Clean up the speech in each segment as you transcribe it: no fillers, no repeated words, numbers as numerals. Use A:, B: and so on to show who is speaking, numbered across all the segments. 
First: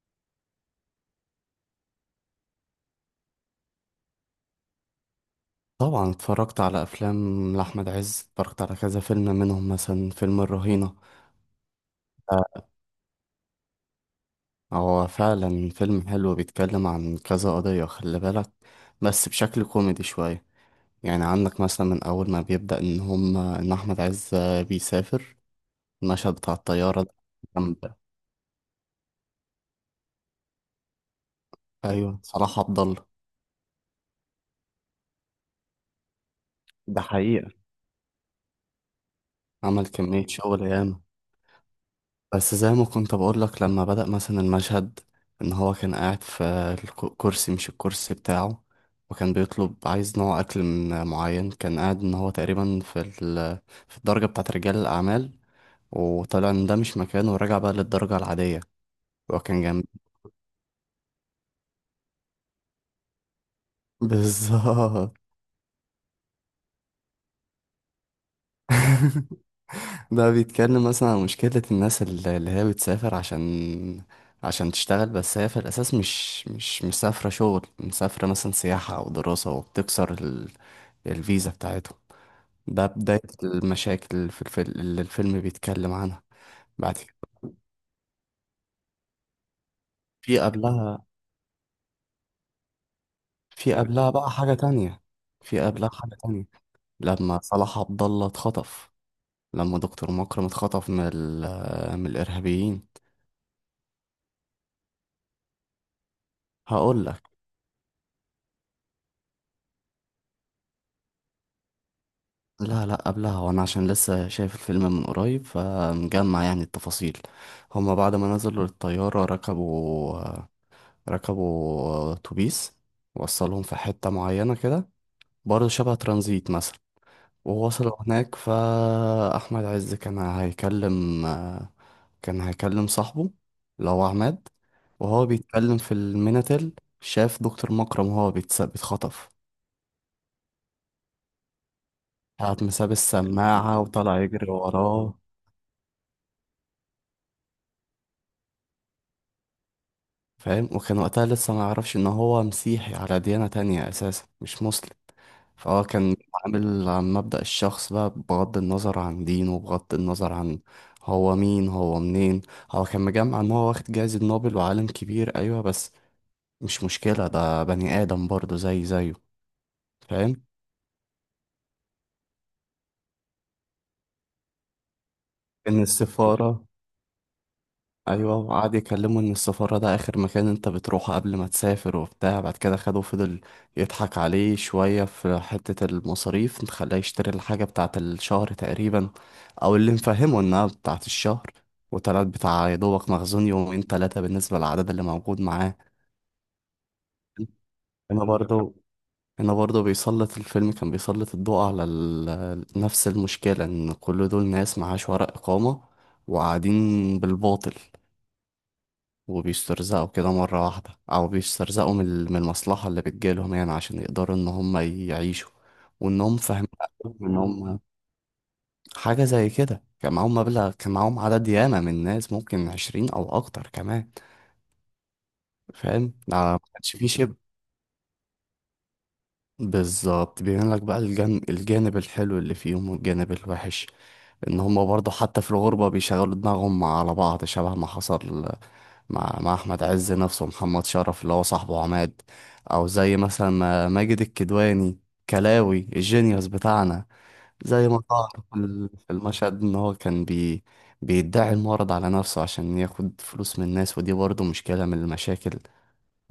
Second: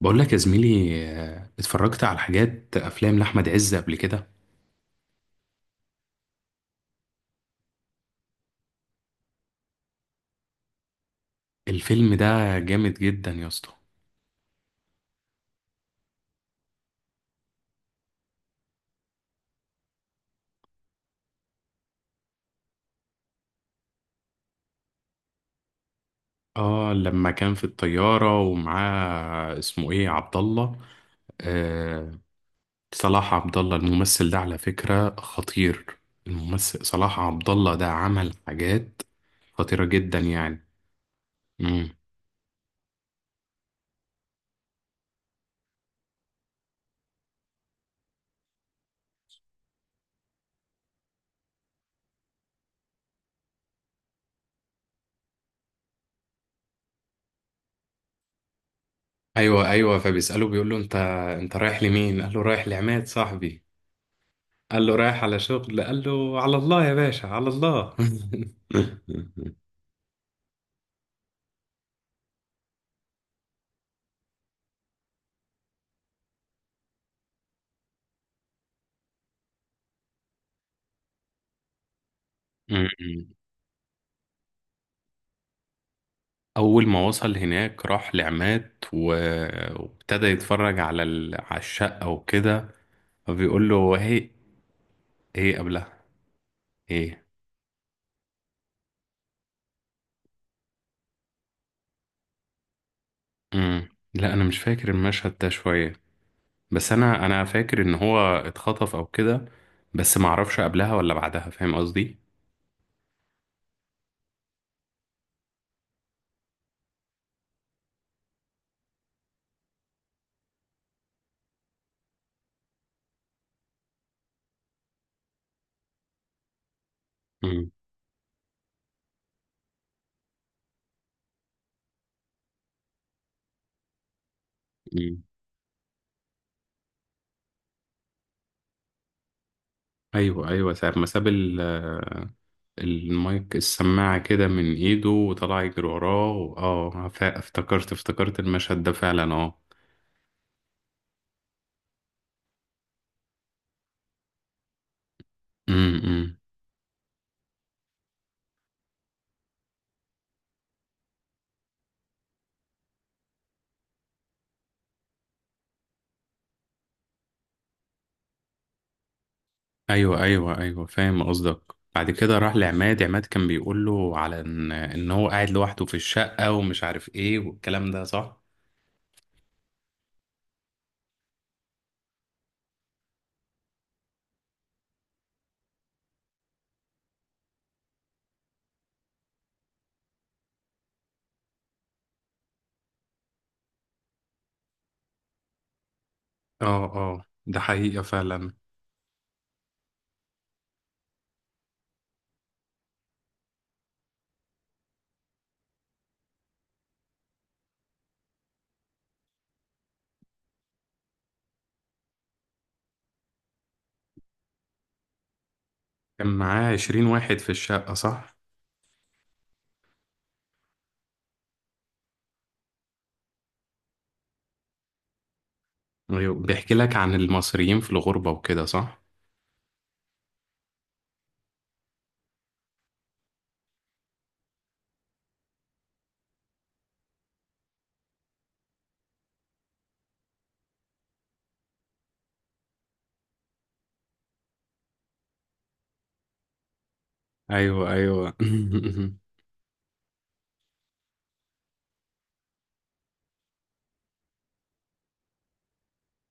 A: بقول لك يا زميلي، اتفرجت على حاجات افلام لاحمد عز قبل كده.
B: طبعا اتفرجت على افلام لاحمد عز، اتفرجت على كذا فيلم منهم مثلا فيلم الرهينه.
A: الفيلم ده
B: آه.
A: جامد جدا يا اسطى.
B: هو فعلا فيلم حلو بيتكلم عن كذا قضيه، خلي بالك، بس بشكل كوميدي شويه. يعني عندك مثلا من اول ما بيبدا ان احمد عز بيسافر. المشهد بتاع
A: اه،
B: الطياره ده.
A: لما كان في
B: جنب.
A: الطياره ومعاه اسمه ايه، عبد الله. آه،
B: ايوه، صلاح عبد الله.
A: صلاح عبد الله. الممثل ده على فكره خطير. الممثل
B: ده
A: صلاح عبد
B: حقيقه.
A: الله ده عمل حاجات خطيره
B: عمل
A: جدا
B: كميه شغل
A: يعني.
B: ياما.
A: امم.
B: بس زي ما كنت بقول لك، لما بدأ مثلا المشهد ان هو كان قاعد في الكرسي، مش الكرسي بتاعه. وكان بيطلب عايز نوع اكل من معين، كان قاعد ان هو تقريبا في الدرجة بتاعه رجال الاعمال. وطلع ان ده مش مكانه ورجع بقى للدرجة العادية. وكان
A: ايوه،
B: جنب.
A: ايوه، فبيساله بيقول له: انت رايح لمين؟ قال له: رايح لعماد صاحبي. قال له:
B: بالظبط.
A: رايح على شغل؟ قال له: على الله يا باشا، على الله.
B: ده بيتكلم مثلا عن مشكلة الناس اللي هي بتسافر عشان تشتغل، بس هي في الأساس مش مسافرة شغل، مسافرة مثلا سياحة أو دراسة، وبتكسر الفيزا بتاعتهم. ده بداية
A: م-م.
B: المشاكل في الفيلم اللي الفيلم بيتكلم عنها.
A: أول
B: بعد
A: ما
B: كده.
A: وصل هناك راح لعماد وابتدى
B: في
A: يتفرج
B: قبلها.
A: على الشقة وكده. فبيقول
B: في
A: له
B: قبلها
A: هي
B: بقى حاجة تانية.
A: هي
B: في قبلها
A: قبلها
B: حاجة تانية.
A: ايه؟
B: لما صلاح عبد الله اتخطف، لما دكتور مكرم اتخطف من الإرهابيين.
A: مم. لا، أنا مش فاكر المشهد ده شوية، بس
B: هقول لك.
A: أنا فاكر إن هو اتخطف أو كده، بس معرفش قبلها ولا بعدها، فاهم قصدي؟
B: لا، لا، قبلها، وانا عشان لسه شايف الفيلم من قريب فمجمع يعني التفاصيل. هما بعد ما نزلوا للطيارة، ركبوا اتوبيس. وصلهم في حتة معينة كده، برضه شبه ترانزيت مثلا.
A: مم.
B: ووصلوا هناك فأحمد عز كان هيكلم صاحبه اللي هو عماد.
A: مم.
B: وهو بيتكلم في الميناتيل، شاف دكتور مكرم وهو بيتخطف.
A: أيوه، أيوه، ساعة ما ساب
B: قعد مساب
A: المايك،
B: السماعة
A: السماعة
B: وطلع
A: كده
B: يجري
A: من ايده
B: وراه.
A: وطلع يجري وراه. افتكرت المشهد ده فعلا، اه.
B: فاهم. وكان وقتها لسه ما يعرفش ان هو مسيحي، على ديانة تانية اساسا، مش مسلم. فهو
A: امم.
B: كان
A: إمم.
B: عامل عن مبدأ الشخص بقى، بغض النظر عن دينه، بغض النظر عن هو مين هو منين. هو كان مجمع ان هو واخد جايزة نوبل وعالم كبير، ايوه، بس مش مشكلة، ده بني آدم برضه زي زيه.
A: ايوه،
B: فاهم.
A: ايوه، ايوه، فاهم قصدك. بعد كده راح لعماد. عماد كان بيقول له على ان هو قاعد
B: ان
A: لوحده في الشقة
B: السفارة.
A: ومش عارف ايه، والكلام ده
B: ايوه،
A: صح.
B: وقعد يكلمه ان السفارة ده اخر مكان انت بتروحه قبل ما تسافر وبتاع. بعد كده خده فضل يضحك عليه شوية في حتة المصاريف، خلاه يشتري الحاجة بتاعة الشهر تقريبا، او اللي مفهمه انها بتاعة الشهر. وطلعت بتاع يا دوبك مخزون يومين تلاتة بالنسبة للعدد اللي موجود معاه.
A: اه، اه، ده حقيقة
B: هنا
A: فعلا.
B: برضو هنا برضو بيسلط الفيلم كان بيسلط الضوء على نفس المشكلة، ان كل دول ناس معاش ورق إقامة وقاعدين بالباطل. وبيسترزقوا كده مرة واحدة، أو بيسترزقوا من المصلحة اللي بتجيلهم يعني عشان يقدروا إن هم يعيشوا،
A: كان
B: وإنهم فاهمين.
A: معاه 20
B: إن
A: واحد في
B: هم
A: الشقة صح؟
B: حاجة زي كده، كان معاهم مبلغ، كان معاهم عدد ياما من الناس، ممكن 20 أو أكتر كمان. فاهم،
A: ايوه،
B: ده ما
A: بيحكي لك
B: كانش فيه
A: عن
B: شبع.
A: المصريين في الغربة وكده صح.
B: بالظبط، بيبين لك بقى الجانب الحلو اللي فيهم والجانب الوحش. ان هما برضه حتى في الغربة بيشغلوا دماغهم على بعض، شبه ما حصل مع احمد عز نفسه، ومحمد شرف اللي هو صاحبه عماد. او زي مثلا ما ماجد الكدواني، كلاوي الجينيوس بتاعنا. زي
A: ايوه،
B: ما ظهر
A: ايوه،
B: في المشهد ان هو كان بيدعي المرض على نفسه عشان ياخد فلوس من الناس، ودي برضه مشكلة من المشاكل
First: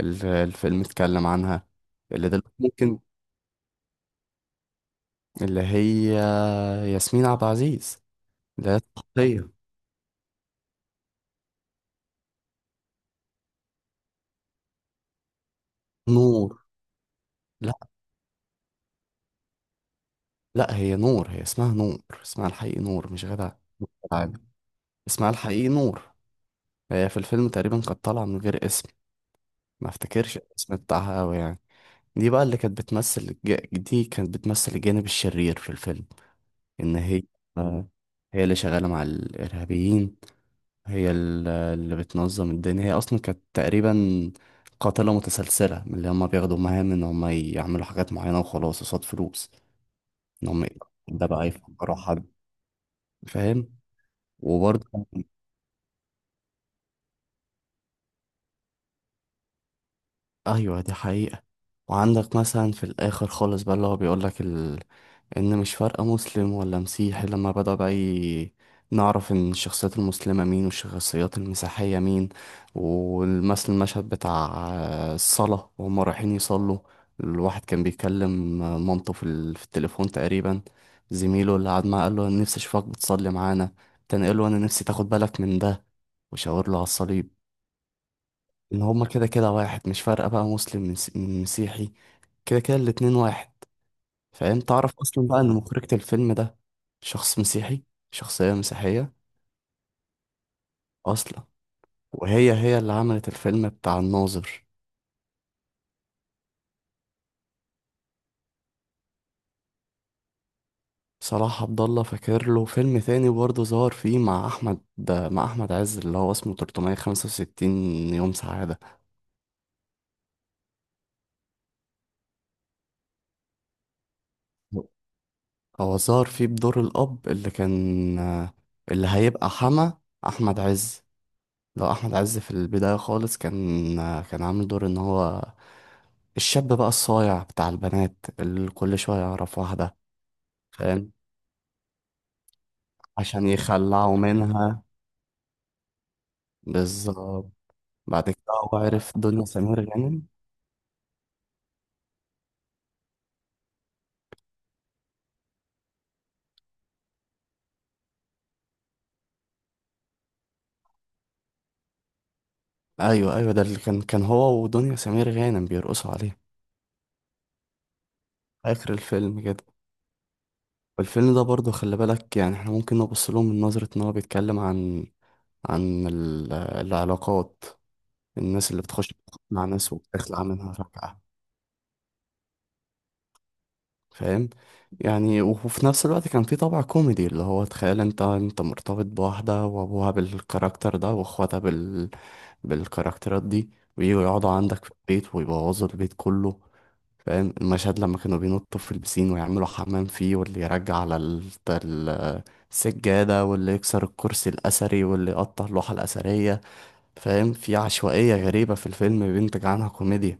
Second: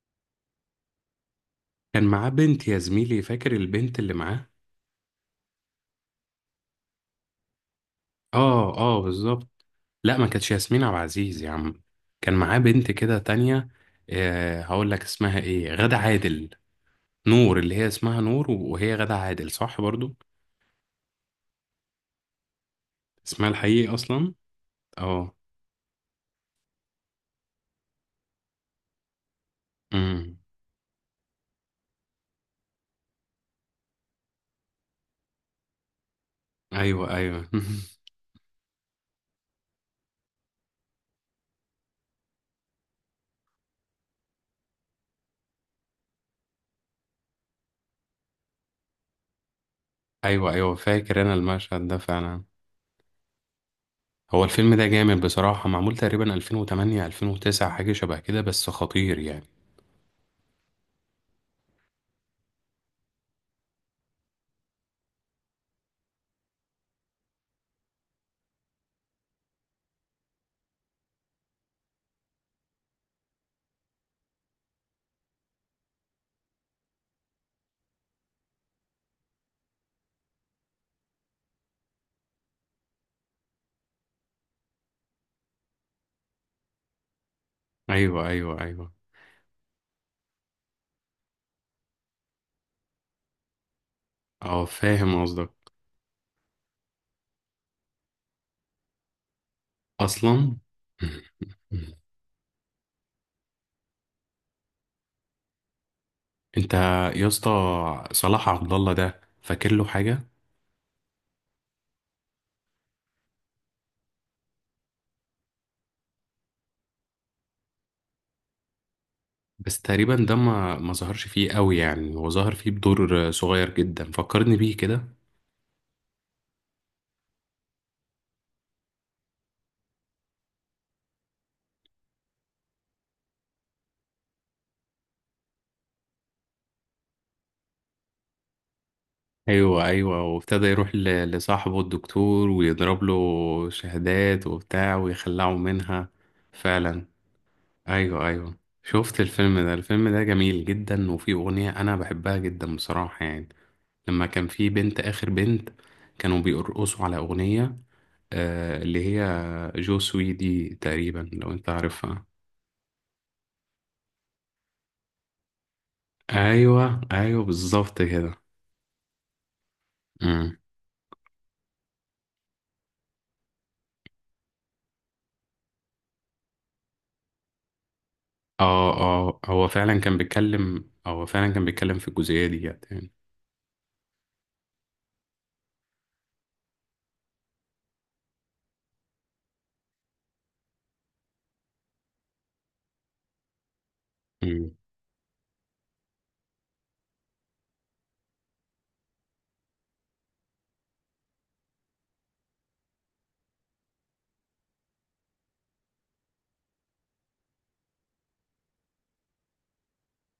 B: اللي الفيلم اتكلم عنها.
A: كان
B: اللي
A: معاه
B: دلوقتي
A: بنت يا
B: ممكن.
A: زميلي، فاكر البنت اللي معاه؟
B: اللي هي. ياسمين عبد العزيز. اللي هي
A: اه، اه، بالظبط.
B: الطاقية.
A: لا، ما كانتش ياسمين عبد العزيز يا عم. كان معاه بنت كده تانية. آه، هقول لك اسمها ايه، غادة عادل.
B: نور.
A: نور،
B: لا،
A: اللي هي اسمها نور، وهي غادة عادل صح برضو.
B: لا، هي نور، هي اسمها نور، اسمها الحقيقي نور، مش
A: اسمها
B: غادة
A: الحقيقي اصلا.
B: عادل. اسمها
A: اه.
B: الحقيقي نور. هي في الفيلم تقريبا كانت طالعة من غير اسم، ما
A: امم.
B: افتكرش الاسم بتاعها أوي يعني. دي بقى اللي كانت بتمثل الج- دي كانت بتمثل الجانب الشرير في الفيلم. إن
A: ايوه،
B: هي
A: ايوه،
B: آه، هي اللي شغالة مع الإرهابيين. هي اللي بتنظم الدنيا، هي اصلا كانت تقريبا قاتلة متسلسلة، من اللي هما بياخدوا مهام ان هما يعملوا حاجات معينة وخلاص قصاد فلوس. ان
A: ايوه،
B: هما.
A: ايوه، فاكر
B: ده
A: انا
B: بقى
A: المشهد
B: يفكروا
A: ده
B: حد.
A: فعلا.
B: فاهم.
A: هو الفيلم
B: وبرضه.
A: ده جامد بصراحة، معمول تقريبا 2008، 2009، حاجة شبه كده، بس خطير يعني.
B: ايوه، دي حقيقة. وعندك مثلا في الاخر خالص بقى اللي هو بيقول لك ان مش فارقه مسلم ولا مسيحي، لما بدأ بقى نعرف ان الشخصيات المسلمه مين والشخصيات المسيحيه مين. والمثل المشهد بتاع الصلاه وهم رايحين يصلوا، الواحد كان بيكلم مامته في التليفون تقريبا. زميله اللي قعد معاه قال له انا نفسي اشوفك بتصلي معانا، تاني قال له انا نفسي تاخد بالك من ده، وشاور له على الصليب.
A: ايوه، ايوه،
B: ان
A: ايوه،
B: هما كده كده واحد، مش فارقه بقى مسلم من مسيحي، كده كده الاتنين واحد. فاهم،
A: اه،
B: تعرف
A: فاهم
B: اصلا بقى ان
A: قصدك.
B: مخرجة الفيلم ده شخص مسيحي، شخصية مسيحية
A: اصلا.
B: اصلا. وهي اللي عملت الفيلم بتاع الناظر.
A: انت يا اسطى، صلاح عبد الله ده فاكر له حاجه؟
B: صلاح عبد الله فاكر له فيلم تاني برضه ظهر فيه مع احمد عز اللي هو اسمه 365 يوم سعادة.
A: بس تقريبا ده ما ظهرش فيه قوي يعني، هو ظهر فيه بدور صغير جدا، فكرني بيه كده.
B: هو ظهر فيه بدور الاب اللي هيبقى حما احمد عز. لو احمد عز في البدايه خالص كان عامل دور ان هو الشاب بقى الصايع بتاع البنات اللي كل شويه يعرف
A: ايوه،
B: واحده.
A: ايوه، وابتدى يروح
B: فاهم،
A: لصاحبه الدكتور ويضرب
B: عشان
A: له
B: يخلعوا
A: شهادات
B: منها.
A: وبتاع ويخلعه منها، فعلا.
B: بالظبط. بعد
A: ايوه،
B: كده
A: ايوه.
B: هو عرف
A: شفت
B: دنيا
A: الفيلم ده؟
B: سمير
A: الفيلم
B: غانم.
A: ده جميل جدا، وفيه اغنيه انا بحبها جدا بصراحه يعني. لما كان فيه بنت، اخر بنت، كانوا بيرقصوا على اغنيه اللي هي جو سوي دي تقريبا، لو انت عارفها.
B: ايوه، ايوه، ده اللي كان هو ودنيا سمير غانم بيرقصوا عليه.
A: ايوه، ايوه، بالظبط كده.
B: اخر الفيلم كده.
A: امم.
B: والفيلم ده برضه خلي بالك، يعني احنا ممكن نبص لهم من نظره ان هو بيتكلم العلاقات، الناس اللي
A: اه،
B: بتخش
A: اه،
B: مع
A: هو
B: ناس
A: فعلا كان
B: وبتخلع منها
A: بيتكلم
B: فجأة.
A: هو فعلا كان بيتكلم في الجزئيه دي يعني.
B: فاهم، يعني وفي نفس الوقت كان في طابع كوميدي اللي هو تخيل انت مرتبط بواحدة وابوها بالكاركتر ده واخواتها بالكاركترات دي، ويجوا يقعدوا
A: امم.
B: عندك في البيت ويبوظوا البيت كله. فاهم المشهد لما كانوا بينطوا في البسين ويعملوا حمام فيه، واللي يرجع على ال- السجادة، واللي يكسر الكرسي الأثري، واللي يقطع اللوحة الأثرية. فاهم، في عشوائية غريبة في الفيلم بينتج عنها كوميديا.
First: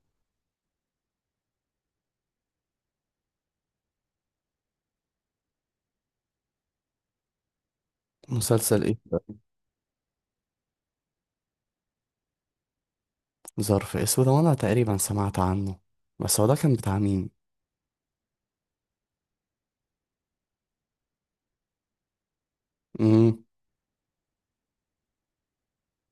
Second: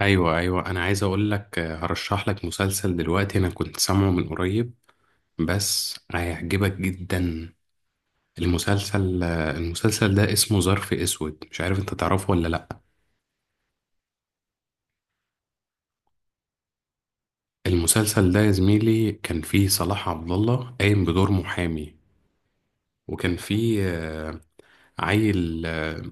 A: ايوه، ايوه، انا عايز اقول لك، هرشح لك مسلسل دلوقتي، انا كنت سامعه من قريب، بس هيعجبك جدا.
B: مسلسل ايه؟
A: المسلسل ده اسمه ظرف اسود، مش عارف انت تعرفه ولا لا.
B: ظرف اسود، وانا تقريبا سمعت عنه، بس هو ده كان بتاع مين؟
A: المسلسل ده يا زميلي كان فيه صلاح عبد الله قايم بدور محامي، وكان
B: امم.
A: في عيل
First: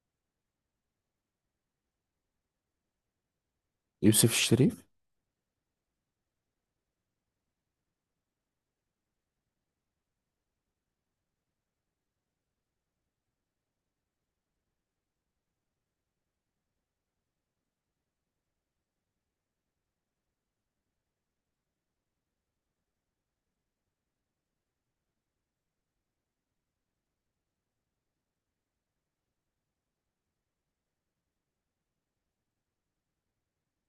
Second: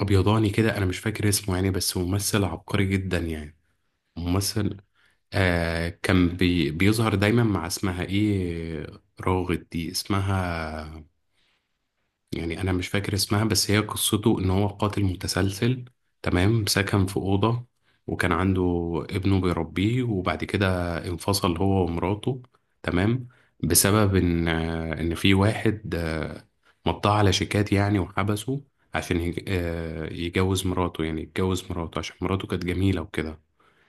A: ابيضاني كده، انا مش فاكر اسمه يعني، بس ممثل عبقري جدا يعني.
B: يوسف
A: ممثل
B: الشريف.
A: كان بيظهر دايما مع اسمها ايه، راغد دي اسمها، يعني انا مش فاكر اسمها. بس هي قصته ان هو قاتل متسلسل، تمام، سكن في اوضه، وكان عنده ابنه بيربيه، وبعد كده انفصل هو ومراته، تمام، بسبب ان في واحد مضاه على شيكات يعني وحبسه عشان يجوز مراته يعني يتجوز مراته، عشان مراته كانت جميله وكده.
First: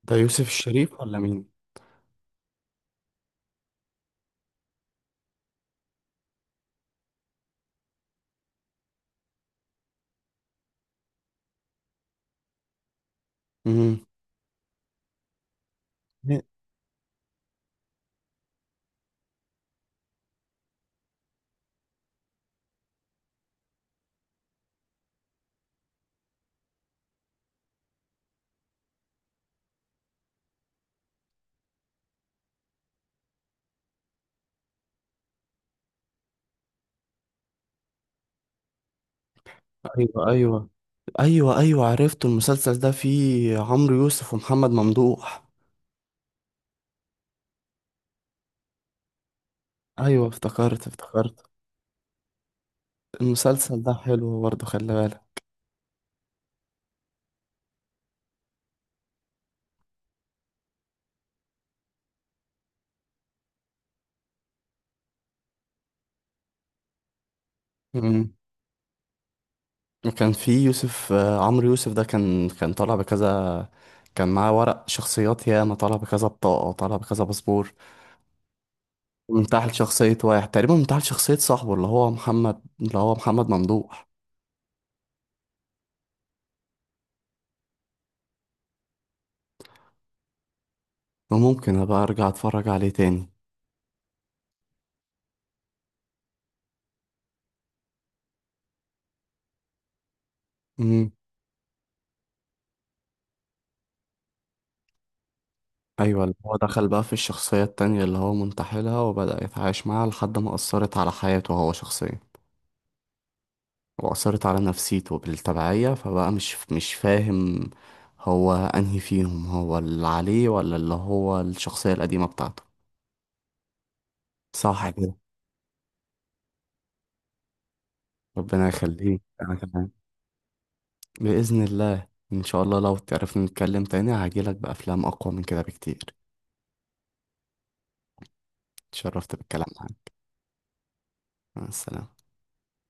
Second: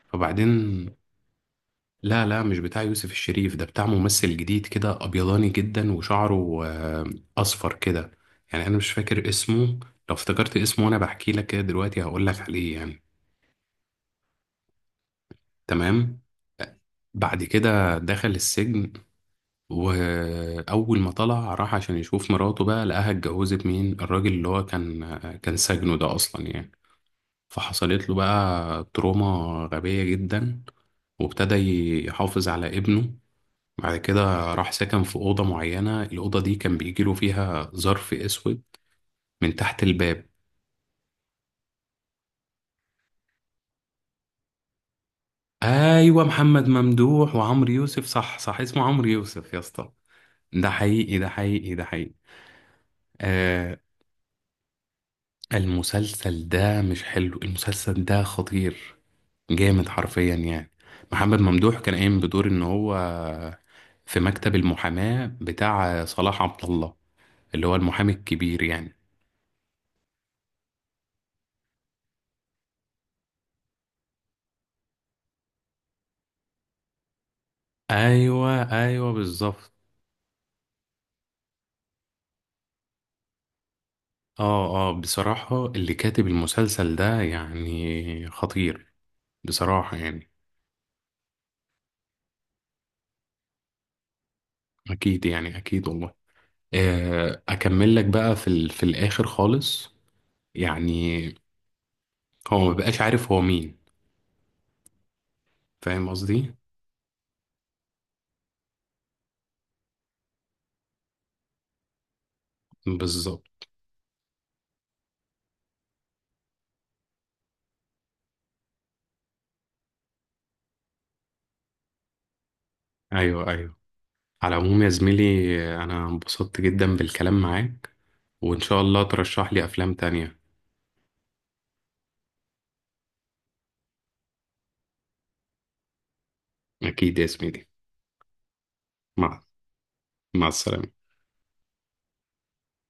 B: ده يوسف
A: فبعدين،
B: الشريف ولا مين؟
A: لا، لا، مش بتاع يوسف الشريف ده، بتاع ممثل جديد كده ابيضاني جدا، وشعره اصفر كده، يعني انا مش فاكر اسمه. لو افتكرت اسمه وانا بحكي لك كده دلوقتي هقول لك عليه يعني.
B: امم.
A: تمام. بعد كده دخل السجن، واول ما طلع راح عشان يشوف مراته، بقى لقاها اتجوزت مين، الراجل اللي هو كان سجنه ده اصلا يعني. فحصلت له بقى تروما غبية جدا، وابتدى يحافظ على ابنه. بعد كده راح سكن في أوضة معينة، الأوضة دي كان بيجيله فيها ظرف أسود من تحت الباب.
B: ايوه، ايوه، ايوه، ايوه، عرفته، المسلسل ده فيه عمرو يوسف ومحمد ممدوح.
A: أيوة، محمد ممدوح وعمرو يوسف، صح، صح، اسمه عمرو يوسف يا اسطى.
B: ايوه،
A: ده
B: افتكرت
A: حقيقي، ده
B: افتكرت.
A: حقيقي، ده حقيقي. آه.
B: المسلسل ده حلو برضه، خلي بالك.
A: المسلسل ده مش حلو، المسلسل ده خطير، جامد حرفيا يعني. محمد ممدوح كان قايم بدور إن هو في مكتب المحاماة بتاع صلاح عبد الله، اللي هو المحامي
B: امم.
A: الكبير يعني.
B: وكان فيه يوسف آه، عمرو يوسف ده كان طالع بكذا، كان معاه ورق شخصيات ياما، طالع بكذا بطاقة، طالع بكذا باسبور،
A: ايوه، ايوه، بالظبط.
B: منتحل شخصية واحد، تقريبا منتحل شخصية صاحبه اللي هو محمد ممدوح.
A: اه، اه، بصراحة اللي كاتب المسلسل ده يعني خطير، بصراحة يعني.
B: وممكن أبقى أرجع أتفرج عليه تاني.
A: أكيد يعني، أكيد والله. أكمل لك بقى في الآخر خالص
B: امم.
A: يعني، هو ما بقاش عارف هو مين، فاهم
B: أيوة، اللي
A: قصدي؟
B: هو دخل بقى في الشخصية التانية اللي هو منتحلها، وبدأ يتعايش معاها لحد ما أثرت على حياته هو شخصيا،
A: بالظبط.
B: وأثرت على نفسيته بالتبعية، فبقى مش فاهم، هو أنهي فيهم، هو اللي عليه ولا اللي هو الشخصية القديمة بتاعته.
A: أيوه، أيوه. على العموم يا
B: صح كده؟
A: زميلي، أنا انبسطت جدا بالكلام معاك، وإن
B: ربنا
A: شاء الله
B: يخليك،
A: ترشح
B: أنا
A: لي
B: كمان.
A: أفلام تانية.
B: بإذن الله. إن شاء الله لو تعرفنا نتكلم تاني هجيلك بأفلام أقوى من كده بكتير.
A: أكيد يا زميلي.
B: اتشرفت
A: مع
B: بالكلام معاك.
A: مع السلامة.
B: مع السلامة.